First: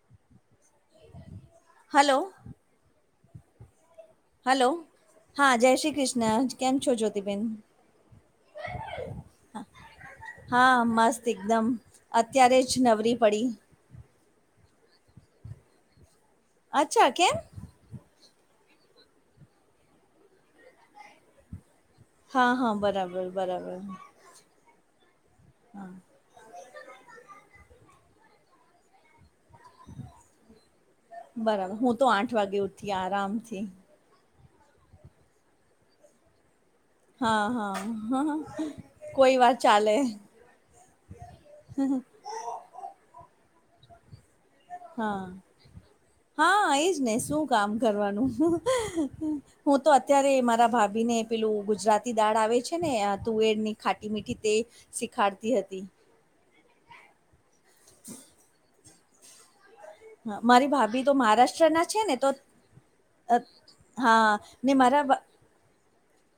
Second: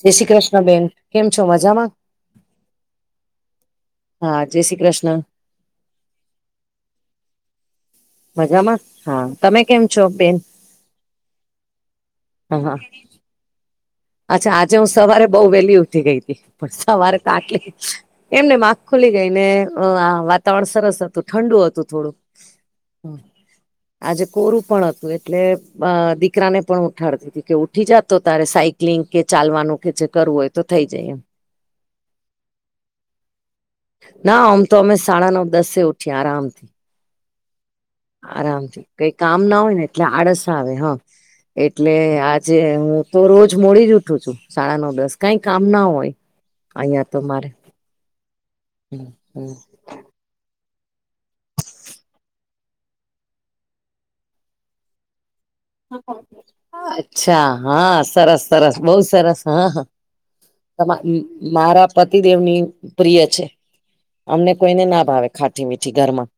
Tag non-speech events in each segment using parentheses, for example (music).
જય શ્રી કૃષ્ણ બેેન કેમ છો મજામાં હલો હા જય હલો શ્રી કૃષ્ણ હા જય શ્રી કૃષ્ણ કેમ છો જ્યોતિબેન મજામાં હા તમે કેમ છો બેન હા મસ્ત એકદમ અત્યારે હ જ હા નવરી પડી અચ્છા આજે હું સવારે બહુ વહેલી ઉઠી ગઈ હતી પણ અચ્છા સવારે તો કેમ આટલી એમને માગ ખુલી ગઈ ને વાત તણ સરસ હતું ઠંડુ હતું થોડું હા હા બરાબર બરાબર આજે કોરું પણ હતું. એટલે હા દીકરાને પણ ઉઠાડતી હતી કે ઉઠી જતો તારે સાયક ક્લિન કે ચાલવાનું કે જે કરવું હોય તો થઈ જાય એમ બરાબર હું તો આઠ વાગે ઉઠી આરામથી ના આમ તો અમે સાડા નવ દસે ઉઠીએ આરામથી. હા હા હા આરામથી કઈ કોઈ કામ વાત ના હોય ને ચાલે એટલે આળસ આવે હા એટલે આજે હ તો રોજ મોડી જ ઉઠું છું સાડા નવ દસ હા કઈ કામ ના હોય હા એજ અહિયાં ને તો શું મારે કામ કરવાનું તો અત્યારે મારા ભાભીને પેલું ગુજરાતી દાળ આવે છે ને તુવેરની ખાટી મીઠી તે શીખાડતી હતી અચ્છા હા સરસ સરસ બહુ સરસ હા હા, મારી ભાભી તો મહારાષ્ટ્રના મારા છે ને તો પતિદેવની પ્રિય અ છે હા અમને ને કોઈને મારા ના ભા ભાવે ખાઠી મીઠી ઘરમા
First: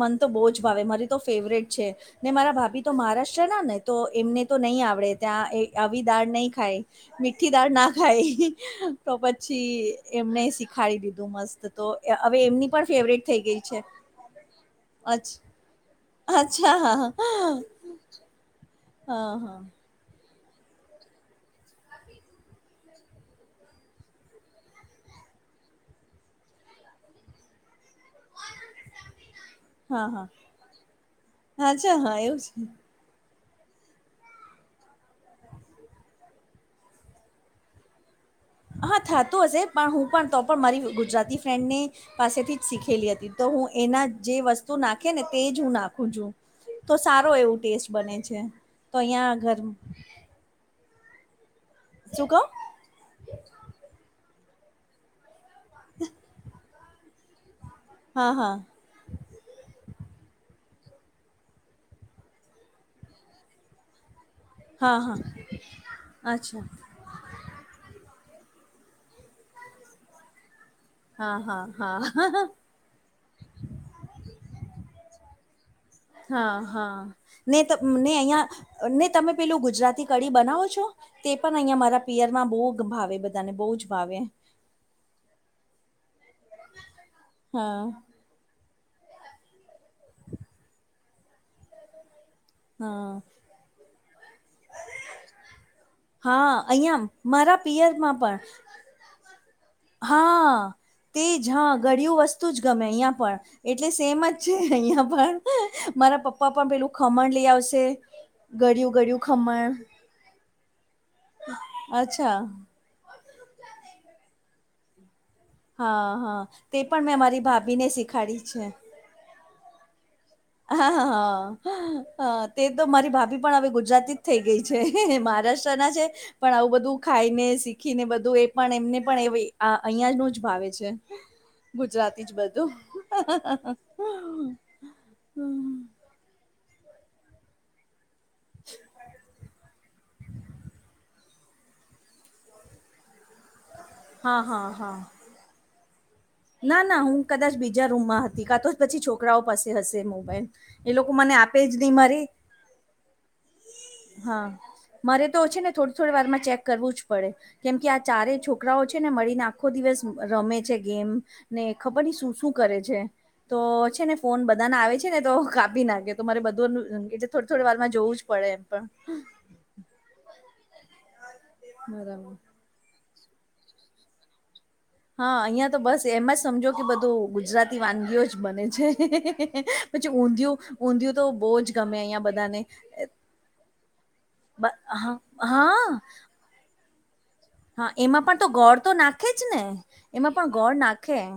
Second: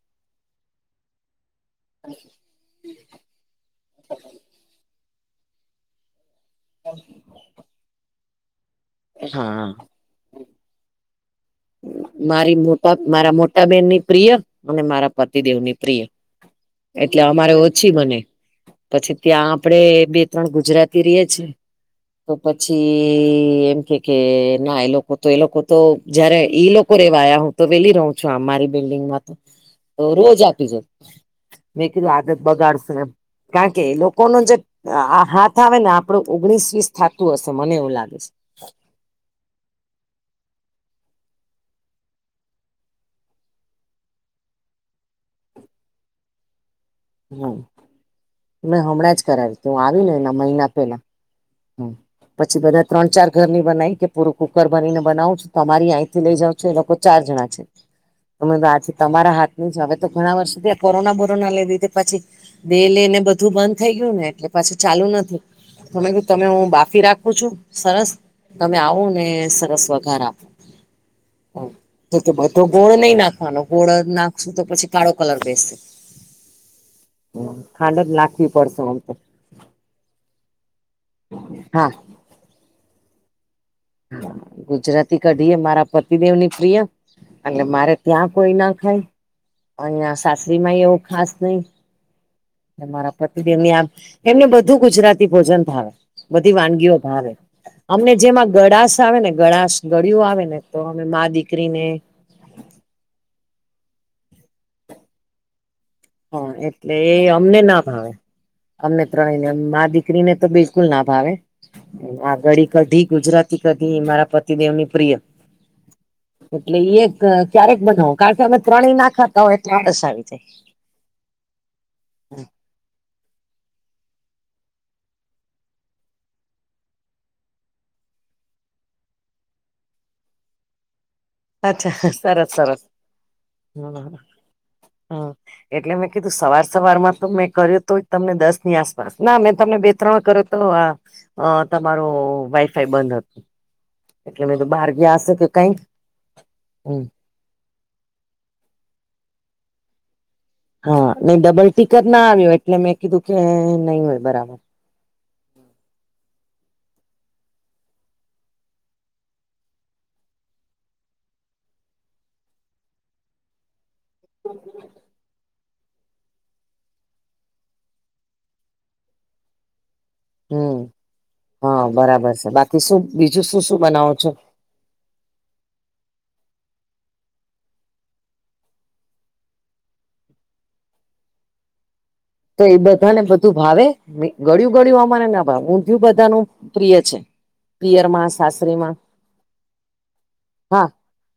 મન તો બહુ જ ભાવે મારી તો ફેવરેટ છે ને મારા ભાભી તો મહારાષ્ટ્ર ના ને તો એમને તો નહી આવડે ત્યાં આવી દાળ નહી ખાય મીઠી દાળ ના ખાય તો પછી હા એમને શીખાડી દીધું મસ્ત તો હવે મારી એમની પણ મોટા ફેવરટ મારા થઈ ગઈ મોટા છે બેનની પ્રિય અને મારા અચ્ પતિદેવની પ્રિય અચ્છા હા એટલે હા અમારે ઓછી બને પછી હા ત્યાં હા આપડે બે ત્રણ ગુજરાતી ર છેએ તો પ પછી એમ કે કે ના એ લોકો તો એ લોકો તો જયારે ઈ લોકો રેવાયા હું તો વેલી રહ છ અમારી બિલ્ડિંગમાં તો તો હા રોજ હા આપી જ મે અચ્છા કીધું હા આદત એવું છે બગાડશ કારણ કે લોકોનું જે હાથ આવે ને આપડું ઓગણીસ વીસ થતું હશે મને એવું લાગે છે હા થતું હશે પણ હું પણ તો પણ મારી ગુજરાતી ફ્રેન્ડ ને પાસેથી જ શીખેલી હતી તો હું એના જે વસ્તુ નાખે ને તે જ હું નાખું છું તો સારો હમ એવું ટેસ્ટ બને છે મેં તો હમણાં જ અહિયાં કરાવી આગર હતી હું આવી મહિના પેલા શું કહો પછી બધા ત્રણ ચાર ઘરની બનાવી કે પૂરું કુકર બનીને બનાવું છ તમારી અહીંથી લઈ જાવ છો એ લોકો ચાર જણા છે હા હા તમે આથી તમારા હાથ હવે તો ઘણા વર્ષથી કોરોના બોરોના લેધી પછી બેે લઈ ને બધું બંધ થઈ ગયું ને એટલે પછી હા ચાલુ હા નથી તમે અચ્છા હું બાફી રાખું છું સરસ તમે આવો ને સરસ વઘાર આપો હા હા તો હા બધો ગોળ નહી નાખવાનો ગોળ નાખશું તો પછી કાળો કલર બેસશે હા હા ન તો ખાંડ જ ને નાખવી પડશે અહિયાં આમ ને તો તમે પેલું ગુજરાતી કડી બનાવો છો તે પણ અહિયાં હા મારા પિયરમાં બહુ ભાવે બધા ને બહ જ ભાવે ગુજરાતી કઢીએ મારા પતિદેવની પ્રિય એટલે હા મારે ત્યાં કોઈ ના ખાય અહિયા સાસરી ય એવું ખાસ નઈ હા મારા પતિદેવ ની આમ એમને બધું ગુજરાતી ભોજન ભાવે હા બધી વાનગીઓ અહીંયા ભાવે મારા અમને પિયરમાં પણ જેમાં ગળાશ આવે ને ગળાશ ગળિયુ આવે ને હા તો અમે મા તે જ હા દીકરીને ગળિયું જ ગમે અહિયાં પણ એટલે સેમ જ છે અહિયાં પણ મારા હા પપ્પા પણ પેલું એટલે એ ખમણ લઈ અમને ના આવશે ભાવે ગળિયું ગળયું ખમણ બલકુલ ના ભાવે આ અચ્છા ગાડી કઢી ગુજરાતી કઢી મારા પતિદેવની પ્રિય હા હા એટલે તે પણ મેં મારી ક્યારેક ભાભીને બનાવો કારણ શીખાડી કે અમે છે. ત્રણેય ના ખત એટલે આળશ આવી જાય હા હા હા હા તે તો મારી ભાભી પણ હ ગુજરાતી થઈ ગઈ છે મહારાષ્ટ્રના છે. પણ આવું બધું ખાઈને શીખી ને બધું એ પણ એમને પણ એ અહિયાં નું જ ભાવે છે. અચ્છા ગુજરાતી જ સરસ બધું સરસ હમ હમ્મ એટલે મેં કીધું સવાર સવાર માં તો મેં કર્યો તો તમને દસ ની આસપાસ ના મેં તમને બે ત્રણ કરો તો આ અ તમારો વાઈફાઈ બંધ હતું હા એટલે મે તો હા બહાર હા ગયા હશે કે કઈક ના ના હું કદાચ બીજા રૂમમાં હતી કા તો પછી છોકરાઓ પાસે હશે મોબાઈલ એ હા લોકો મને નહી ડબલ આપે જ નહી ટીકજ ના મારી આવ્યો એટલે મેં કીધું કે નહી હોય હા બરાબર મારે તો છે ને થોડી થોડી વારમાં ચેક કરવું જ પડે. કેમ કે આ ચારે છોકરાઓ છે ને મળીને આખો દિવસ રમે છે ગેમ. ને ખબર ઈ શું શું કરે છે તો છે ને ફોન બધા ના આવે છે ને તો કાપી નાખે. તો મારે બધું કે થોડી થોડી વારમાં જોવું જ પડે એમ પણ. હમ હા બરાબર છે બાકી શું બીજું શું શું બનાવો છો? હા અહિયાં તો બસ એમ જ સમજો કે બધું ગુજરાતી વાનગીઓ જ બને છે. પછીઊંધિયુ ઊંધિયું તો બહુ જ ગમે અહીયાં તો એ બધાને બધું ભાવે બ ગળયું ગળિું હા અમાને ના ભાવે હા ઊંધયું બધાનું પ્રિય છે. હા પિયર એમાં માં પણ તો ગોળ તો સાસરીમાં નાખે જ ને એમાં પણ ગોળ હા નાખે એમ.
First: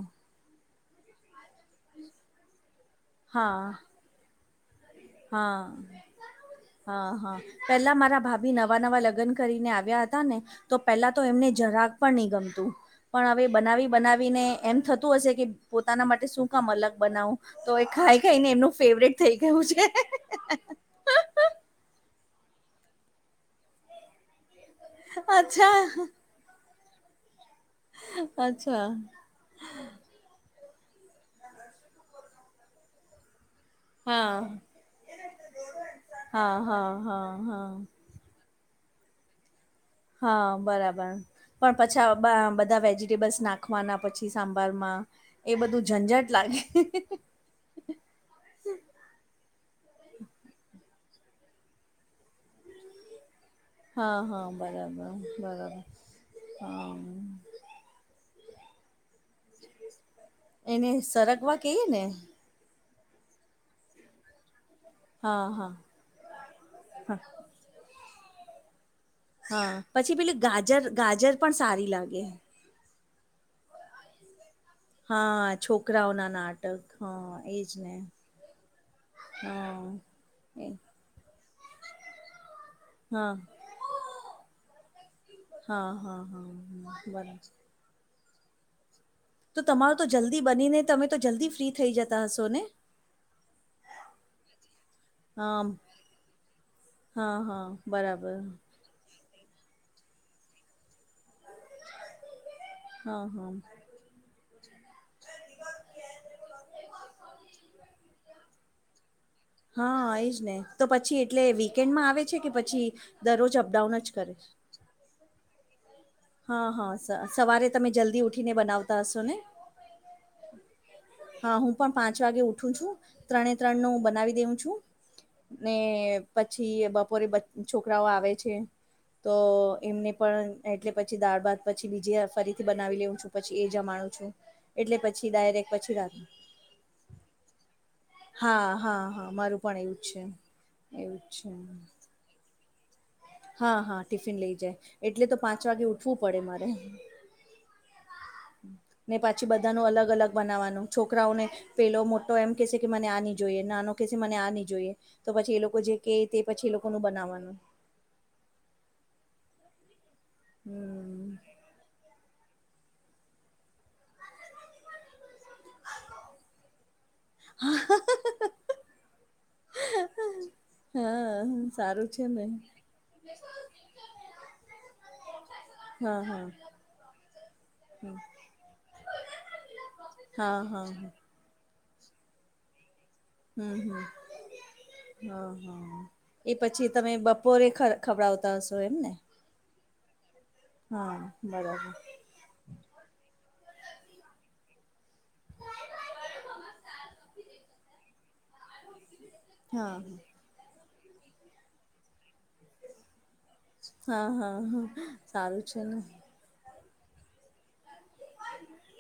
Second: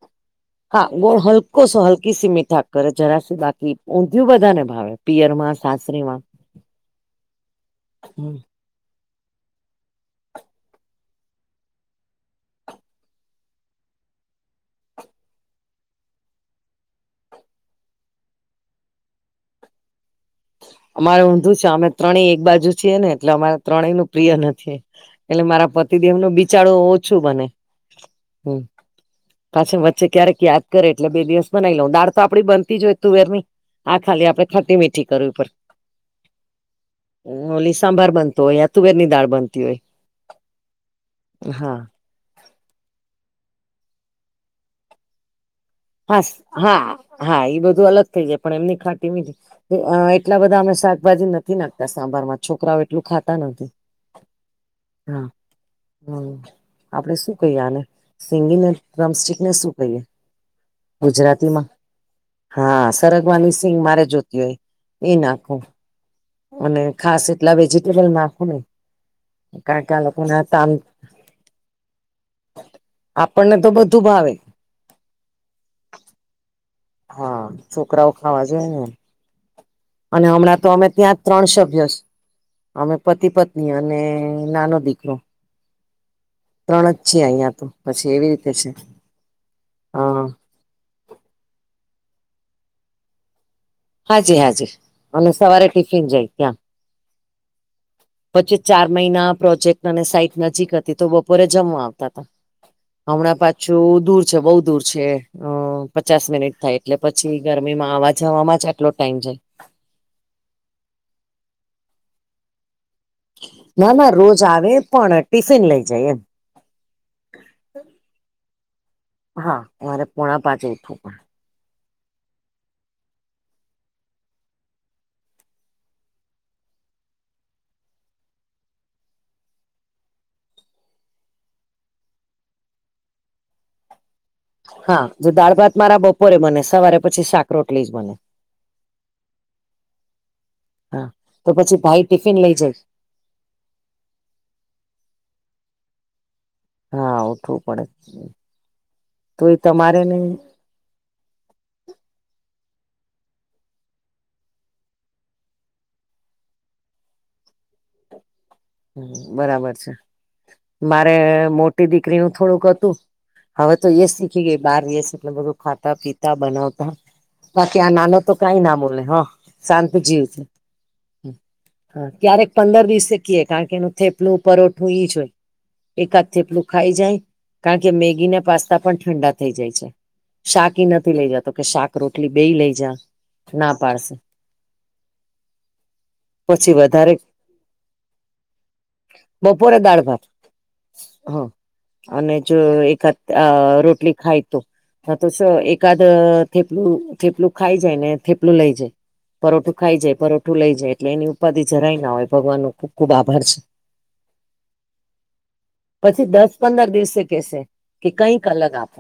હા ગોળ હલકો સો હલકી સી મીઠા કરે જરાસી હા બાકી ઊંધિયું બધા ને ભાવે પિયર હા માસ હા પેલા મારા ભાભી નવા નવા નવા લગ્ન કરીને આવ્યા હતા ને તો પેલા તો એમને જરાક પણ નહી ગમતું. પણ હવે બનાવી બનાવીને એમ થતું હશે કે પોતાના માટે શું કામ અલગ બનાવું. તો એ ખાઈ ખાઈ ને એમનું ફેવરેટ થઈ ગયું છે. અમારે ઊંધું છે અમે ત્રણેય એક બાજુ છીએ ને એટલે અમારે. ત્રણેય નું પ્રિય નથી એટલે મારા અચ્છા પતિ દે એમ ન બિચારો ઓછું બને. અચ્છા. પાછી વચ્ચે ક્યારેક યાદ કરે એટલે બે દિવસ બનાવી લઉ દાળ તો આપડી બનતી જ હોય તુવેર ની. આા ખાલી હા આપડે ખાટી મીઠી કરવી હા હા હા હા ઓલી સાંભાર બનતો હોય. તુવેર ની દાળ બનતી હોય. હા બરાબર પણ હા પછા બધા વેજીિટેબલ્સ નાખવાના પછી સાંભારમાં એ બધું હા ઝંઝટ લાગે હા હા એ બધું અલગ થઇ જાય પણ એમની ખાટી મીઠી એટલા બધા અમે શાકભાજી નથી નાખતા સાંભાર માં છોકરાઓ એટલું ખાતા નથી. હા હા બરાબર હા બરાબર હા. સિંગિલ રમસ્ટિક ને શું કહીએ? એને સરગવા ગુજરાતીમાં કહિયે ને. હા સરગવાની સિંંગ મારે જોતી હોય એ હા નાખો. હા અને હા ખાસ એટલા વેજીિટેબલ નાખો નઈ. હા પછી પેલી ગાજર ગાજર પણ સારી લાગે. આપણને તો બધું ભાવે. હા છોકરાઓના નાટક. હા એજ ને છોકરાઓ ખાવા જોઈએ ને હા અને હમણાં તો એ અમે ત્યાં ત્રણ સભ્ય અમે પતિ હા પત્ની અને નાનો દીકરો. હા હા હા. ત્રણ હા, જ છે બરાબર અહિયાં તો પછી એવી રીતે છે. તો તમારો તો હા જલ્દી બનીને તમે તો જલ્દી ફ્રી થઈ જતા હશો ને! હાજી હા જી અને હા સવારે ટિફિન જાય ત્યાં. હા હા બરાબર પછી ચાર મહિના પ્રોજેક્ટ અને સાઈટ નજીક હતી તો બ બપોરે જમવા આવતા હતા હા હમણાં હા પાછું દૂર બઉુ દૂર છે અ પચાસ મિનિટ થાય એટલે પછી ગરમીમાં આવા જવાવામાં જ આટલો ટાઈમ જાય હા એજ ને તો પછી એટલે વીકેન્ડમાં આવે છે કે પછી દરરોજ ના અપડાઉન જ ના કરે રોજ છે? આવે પણ ટિફિન લઈ જઈ એમ હા હા સવારે તમે જલ્દી ઉઠીને બનાવતા હશો ને હા મારે પોણા પાચ એ ઉઠવું પણ હા હું પણ પાંચ વાગે ઊઠું છું ત્રણે ત્રણ નુંહ બનાવી દેઉ છું. ને પછી બપોરે છોકરાઓ આવે છે. તો એમને પણ એટલે. પછી દાળ ભાત પછી બીજીે ફરીથી બનાવી લેઉું છું પછી એ જમાનું છું. હા એટલે જો પછી દાળ ડાયરેક્ટ ભાત પછી મારા રાત બપોરે બને સવારે પછી સાાકરોટલી જ બને હા હા હા મારું પણ એવું છે હા એવુંજ છે. તો પછી ભાઈ ટિફિન લઈ જાય હા હા ટિફિન લઈ જાય એટલે તો પાંચ વાગે ઉઠવું પડે મારે હા ઉઠવું પડે ને તો પાછી એ બધા ન તમારે અલગ ને અલગ બનાવાનું છોકરાઓને પેલો મોટો એમ કહેશે કે મને આ ન જોઈએ નાનો કહેશે મને આ ન જોઈએ તો પછી એ લોકો જે કે તે પછી એ લોકોનું બનાવવાનું બરાબર છે મારે હમ મોટી દીકરીનું થોડુંક હતું હવે તો શીખી ગઈ બાર યસ એટલે બધું ખાતા પીતા બનાવતા બાકી આ નાનો તો કઈ ના બોલને હ શાંત જીવ છે. હા સારું છે ને ક્યારેક પંદર દિવસે કીએ કારણ કે એનું થેપલું પરોઠું ઈ જ હોય. હા એકાદ હા થેપલું ખાઈ જાય કારણ કે હમ મેગી ના પાસ્તા પણ ઠંડા થઈ જાય છે. હા હા શાક હા નથી લઈ જાતો કે શાક રોટલી બે લઈ જા ના હમ પાડશે હમ હા હા એ પછી તમેપ પોોરે ખભડાવતા હશો એમ ને બપોરે દાળ ભત હ બરાબર અને જ એકાદ અ રોટલી ખાય તોું હ તો શ એકાદ થેપલું થેપલું ખાઈ જાય ને થેપલું લઈ જાય પરઠું હા ખાઈ હા જાય પરોઠું લઈ જાય એટલે એની ઉપાધિ જરાય ના હોય ભગવાન ન ખુબ ખુબ આભાર છે. હા હા હા સારું છે ને પછી દસ પંદર દિવસે કેશે કે કઈક અલગ આપો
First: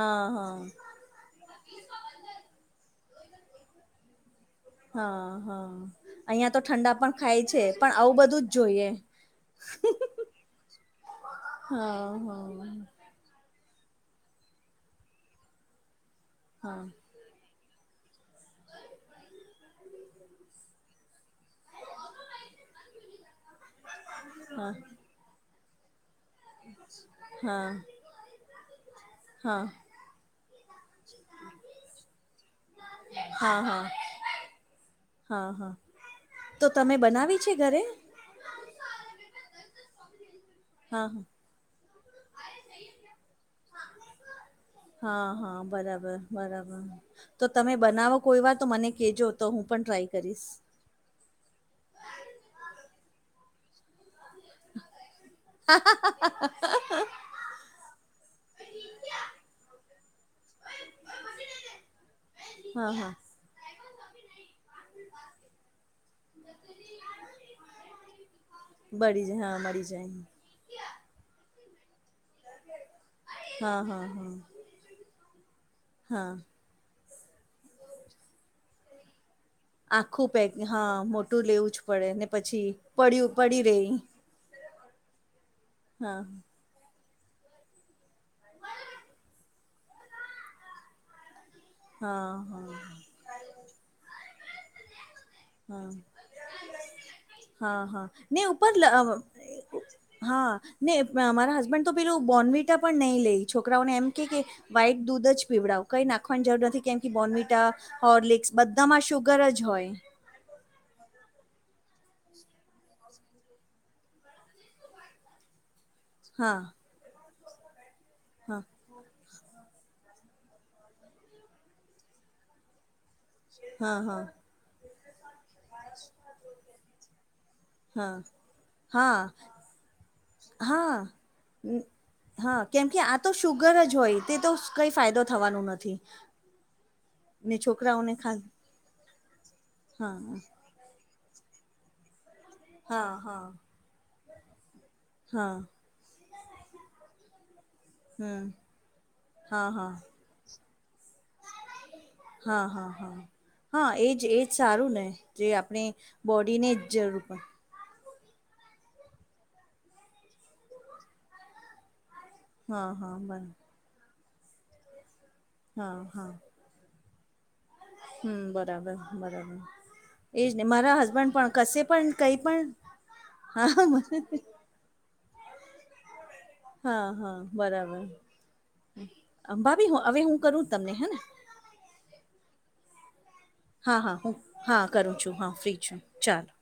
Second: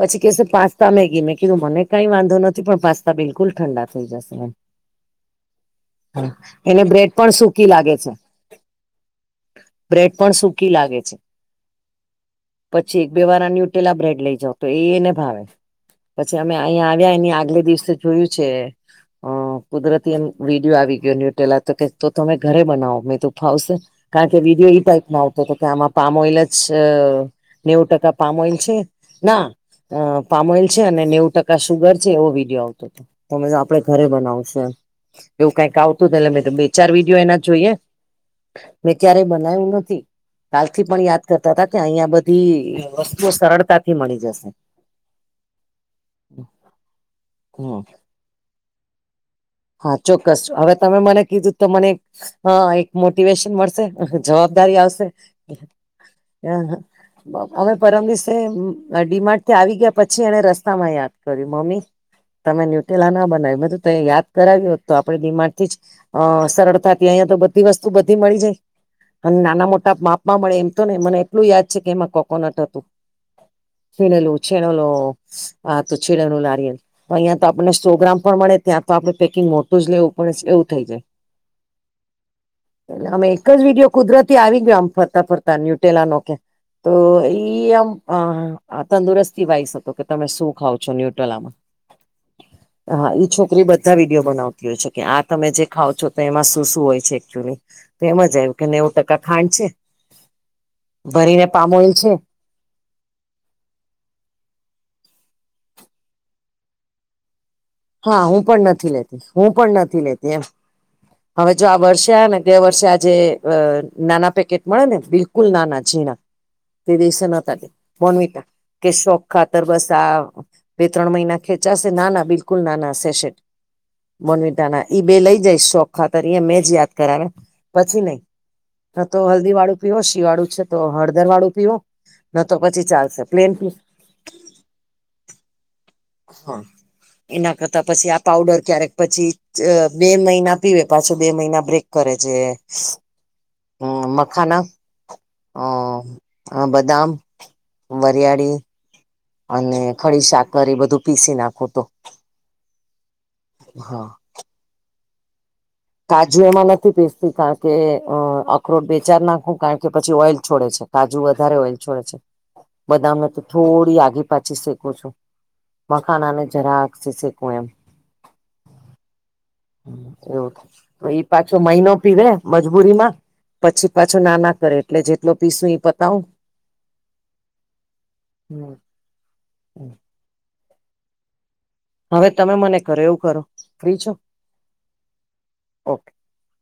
પછી કેશે હા પાસ્તા મેગી મે એું મને કઈ વાંધો નથી પણ પાસ્તા બિલકુલ ઠંડા થઈ જશે હા હા એમ અહં તો એને ઠંડા બ્રેડ પણ ખાય છે સૂકી લાગે પણ આવું બધું જ જોઈએ બ્રેડ પણ સકી લાગે છે હા હા પછી બે વાળ ન્યુટેલા બ્રેડ લઈ જાાવ તો એને ભાવે પછી અમે હા અહીંયા આવ્યા એની આગલે દિવસે જોયું છે. અ કુદરતી એમ વિડીિયો આવી ગયો ન્યુટેલા તો કે તો તમે ઘરે બનાવો આવશે કારણ કે હા વિડીયો એ ટાઈપમાં આવતો હતો કે આમાં પામ ઓલ જ હા નેવું ટકા પામ ઓઈલ છે ના હા અ પામોયલ છે અને નેવું ટકા સુગર છે એવો વિડીયો આવતો હતો તમે હા હા આપડ ઘરે બનાવશ હા એવું હા કઈક આવતું એ મે તો બે ચાર તમે વિડીયો એના બનાવી છે જોઈએ ઘરે મેં ક્યારેય બનાયું નથી કાલથી પણ હા યાદ કરતા હતા કે અહીિયાંયા બધી વસ્તુઓ સરળતાથી મળી જશે હા હા બરાબર બરાબર તો તમે હમ બનાવો કોઈ વાર તો મને કેજો તો હું પણ હા ટ્રાય ચોક્કસ કરીશ હવે તમે મને કીધું તો મને હ એક મોટિવેશન મળશે જવાબદારી આવશે (unintelligible) અમે પરમદીશ ડીમાર્ટ થી આવી ગયા પછી એને રસ્તામાં યાદ કર્યું મમ્મી તમે હા ન્યૂટેલા હા ના બનાવી્યું મેું યાદ કરાવ્યું હો તો આપે દિમાગથી જ અ સરળતાથી અહીંયા તો બધી વસ્તુ બધી મળી જાય બળી અને જાય હા નાના મળી મોટા જાય માપમાં મળે એમ તો નને મને એટલું યાદ છે કે એમાં કો કોનટ હતું હા હા હા છીણેલું છેીણેલો આ હતું હા છેીણેલું લારીિયલ તો અહીંયા તો આપણને સો ગ્રામ પણ મળે ત્યાં તો આપડણે પેકિંગ મોટું જ લેવું આખું પડે પેક એવું થઈ હા જાય. મોટું લેવું જ પડે ને પછી- - એટ અમે એક જ વિડિયો કુદરતી આવી ગયો આમ ફરતા ફરતા ન્યુટેલા નો હા કે- - તો એઈ આમ તંદુરસ્તી વાઇસ હતો કે તમે શું ખાવ છો ન્યુટ્રલમાં હા હા. હા ઈ છોકરી બધા વિડીયો બનાવતી હોય છે કે આ તમે જે હા ખાવ છો તો એમાં શું શું હોય છે. એકચુલી હા તો હા એમ જ ને આવ્યું કે ઉપર નેવું ટકા ખાંડ છે હા ને ભરીને મારા હસબેન્ડ પામોઇલ તો છે પેલું- - બોનવિટા પણ નહી લઈ છોકરાઓને એમ કે કે વાઈક દૂધ જ પીવડાવ કંઈ નાખો- - પણ જરૂર નથી કેમ કે બોર્નમિટા- - હા હું પણ નથી લેતી હું પણ હોય નથી લેતી એમ- - હવે જો આ વર્ષે આ ને ગ વર્ષે આજે નાના પેકેટ મળે ને બિલુ- - કુલ ના ના જી ના હા તે દ છે ન ત મન- હા - કે શોક ખાતર બસ આ બે ત્રણ મહિના ખેંચાશે નાના બિલકુલ નાના સેેટ- - હા હા મોનવિટા ના ઈ બે લઈ જઈશ શોખ ખાતર મેં જ યાદ કરાવ પછી નહી. ન હા તો હલ્દી વાળું પીવ શિયાવાળું છે હા તો હા હળદર વાળું ન પીવો- - હા કેમકે આ તો શુગર જ હોય તે તો કઈ ફાયદો થવાનું નથી. હા એના ને કરતા પછી છોકરાઓને આ ખાસ પાઉડર ક્યારેક પછી બે હા મહિના- - પીવે પાછો બે મહિના બ્રેક કરે છે. હા હા. હા મખના બદામ હમ વરિયાળી- - હા અને હા ખડી સાાકર એ બધું પીસી નાખું તો- - હા હા હા હા એજ એજ સારું ને જે આપણે- - કાજુ એમાં નથી પેસતી ક- - કે અ અખરોટ બે ચાર નાખવું કારણ કે પછી ઓઈલ છોડે છે કાજુ વધારે ઓઈલ છોડે છે- - હા હા બદામે તો બરાબર થોડી આગી પાછી શીખું છું. હા હા મખાનાને જરા શીકવું એમ. હમ બરાબર બરાબર. એવું એજ થાય ને મારા તો ઈ હસબન્ડ પણ પાછો કશે મહિનો પણ પીવે કઈ પણ મજબૂરી માં- - હા પછી પાછું ના ના કરે એટલે જેટલો પીસું એ પતાવું- - હા હા બરાબર ભાભી હવે હું કરું તમને હેને- - હવે તમે મને કરો એવું કરો? ફ્રી હા છો હા હું હા કરું છું હા ફ્રી ઓકે છું ચાલો.